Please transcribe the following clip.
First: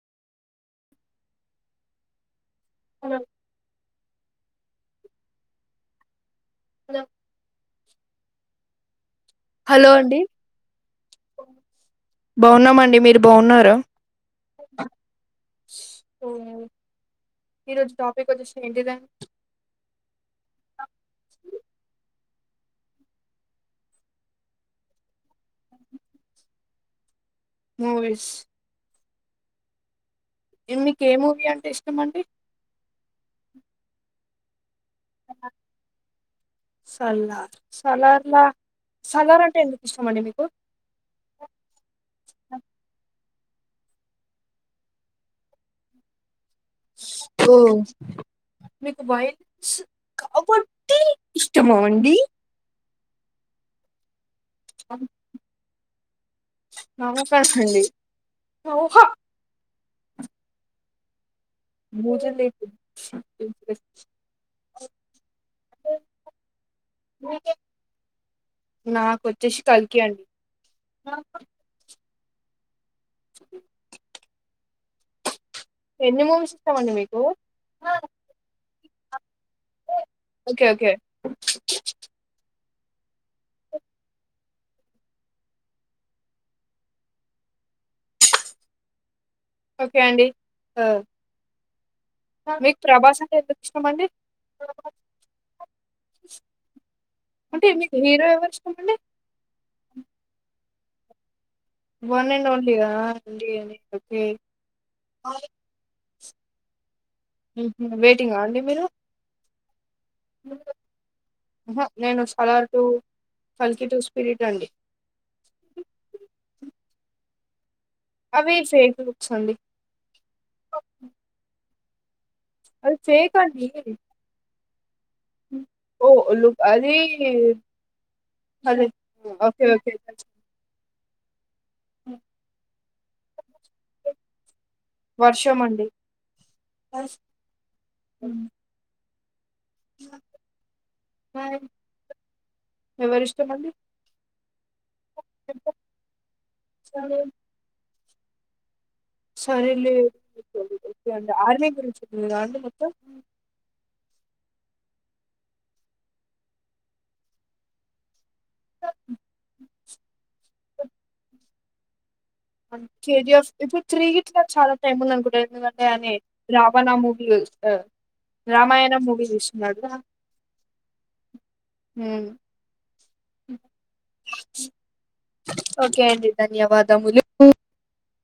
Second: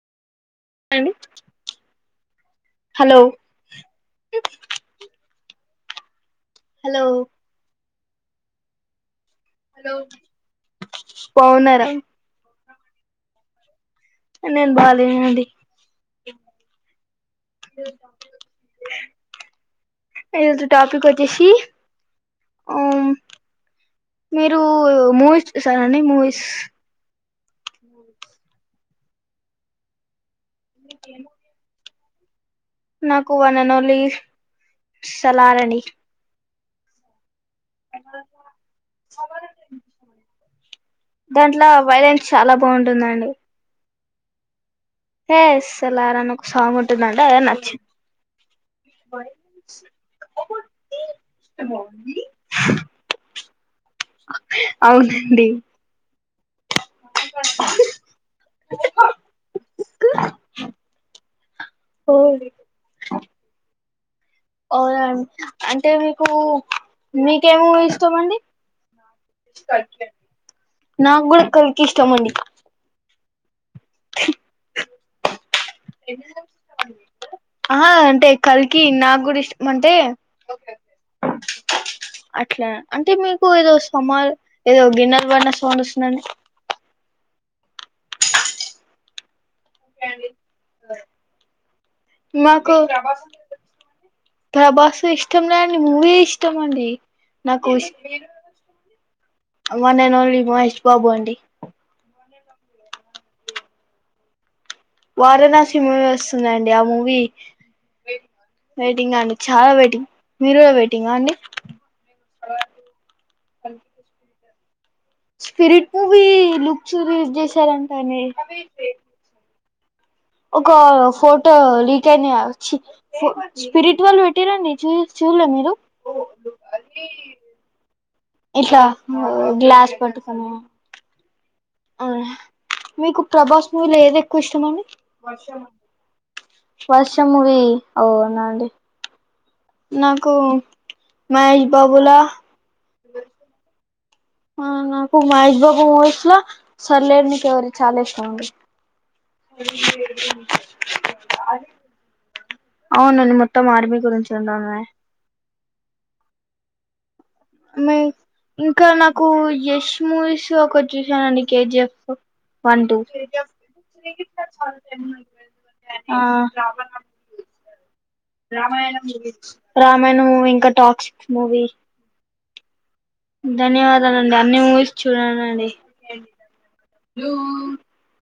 Hello hello hello అండి పావున్నారా బాగున్నామండి మీరు బాగున్నార. నేన్ బా లేనండి ఈరోజు టాపిక్ వచ్చేసి ఏంటిదం ఏ రోజు టాపిక్ వచ్చేసి ఆ మీరు మూవీస్ చూసారండి మూవీస్ మూవీస్ ఏం మీకు ఎ మూవీ అంటే ఇష్టం అండి నాకు వన్ అండ్ ఓన్లీ సలార్ అండి సలార్ సలార్ లా సలార్ అంటే ఎందుకు ఇష్టంమండి మీకు. దాంట్ల వైలెన్స్ చాలా బాగుంటుందండి. ఏ సలార్ అని ఒక సాంగ్ ఉంటుందండి అదే ఓ నచ్చింది మీకు వైట్స్ కాబట్టి ఇష్టమా అండి. అవునండి. నవకహండి నవ్వుహ ఉకు మూజు నీకు [unintelligible] అవునాండి అంటే మీకు మీకే మూవీ ఇస్టమండి. నాకు వచ్చేసి కల్కి కల్కె. అండి నాకు కూడా కల్కి ఇష్టం అండి. ఎన్ని మూవీస్ ఇష్టమండి మీకు అహ అంటే కల్కి కి నాగూడా ఇష్టం అంటే ఓకే ఓకే అట్లా అంటే మీకు ఏదో సమార్ ఏదో గిన్నర్ వడిన సౌండ్ వస్తుందండి. ఓకే అండి ఆ మీకు ప్రభాస్ అంటే ఎందుకు ఇష్టంమండి? తబాస్ ఇష్టం లే అండి మూవీ ఇష్టం అండి. అంటే నాకు మీకు హీరో ఎవరు ఇష్టం అండి. One and only Mahesh Babu అండి. వన్ అండ్ ఓన్లీ గా అండి అని ఓకే వారణాసి మూవీ వస్తుందండి. ఆ మూవీ హుహు. వెయిటింగ్ అండి. చాలా వెయిటింగ్ మీరు కూడా వెయిటింగా అండి అహ నేను సలార్ టు కల్కి టూ స్పిరిట్ అండి. స్పిరిట్ మూవీ లుక్స్ రీడ్ చేసారండి. అవి ఫేక్ లుక్స్ అండి. ఒక ఫోటో లీక్ అయిన చి అవి ఫు స్పిరిట్ వాల్ పెట్టిరండి చూస్ ఓ లు అదీ ఇట్ల ఓ గ్లాస్ పట్టుకొని ఆ మీకు ప్రభాస్ మూవీలో ఏది ఎక్కువ ఇష్టం అండి. వర్షం! వర్షం మూవీ ఓనా హ్మ్. అండి. నాకు మహేష్ బాబులా ఎవరిష్టంమండి? ఆ నాకు మహేష్ బాబు మూవీస్ లో సరే సరిలేరు నీకెవ్వరు చాలా ఇష్టం అండి. సరేలే ఓకే అండి ఆర్మీ గురించి ఉందా అండి మొత్తం అవునండి మొత్తం ఆర్మీ గురించి ఉండమే ఇంకా నాకు యష్ మూవీస్ ఒకటి చూసానండి కేజీఎఫ్ కేజీఎఫ్ ఇప్పుడు త్రీ గీట్ చాలా టైం ఉంది అనుకుంట ఎందుకంటే అనే ఆ రావణా మూవీ [inaudible] రామాయణ రామాయణం మూవీ తీస్తున్నాడు రామాయణం మూవీ ఇంకా టాక్సిక్స్ మూవీ ధన్యవాదాలండి అన్ని మూవీస్ చూడను అండి బదములు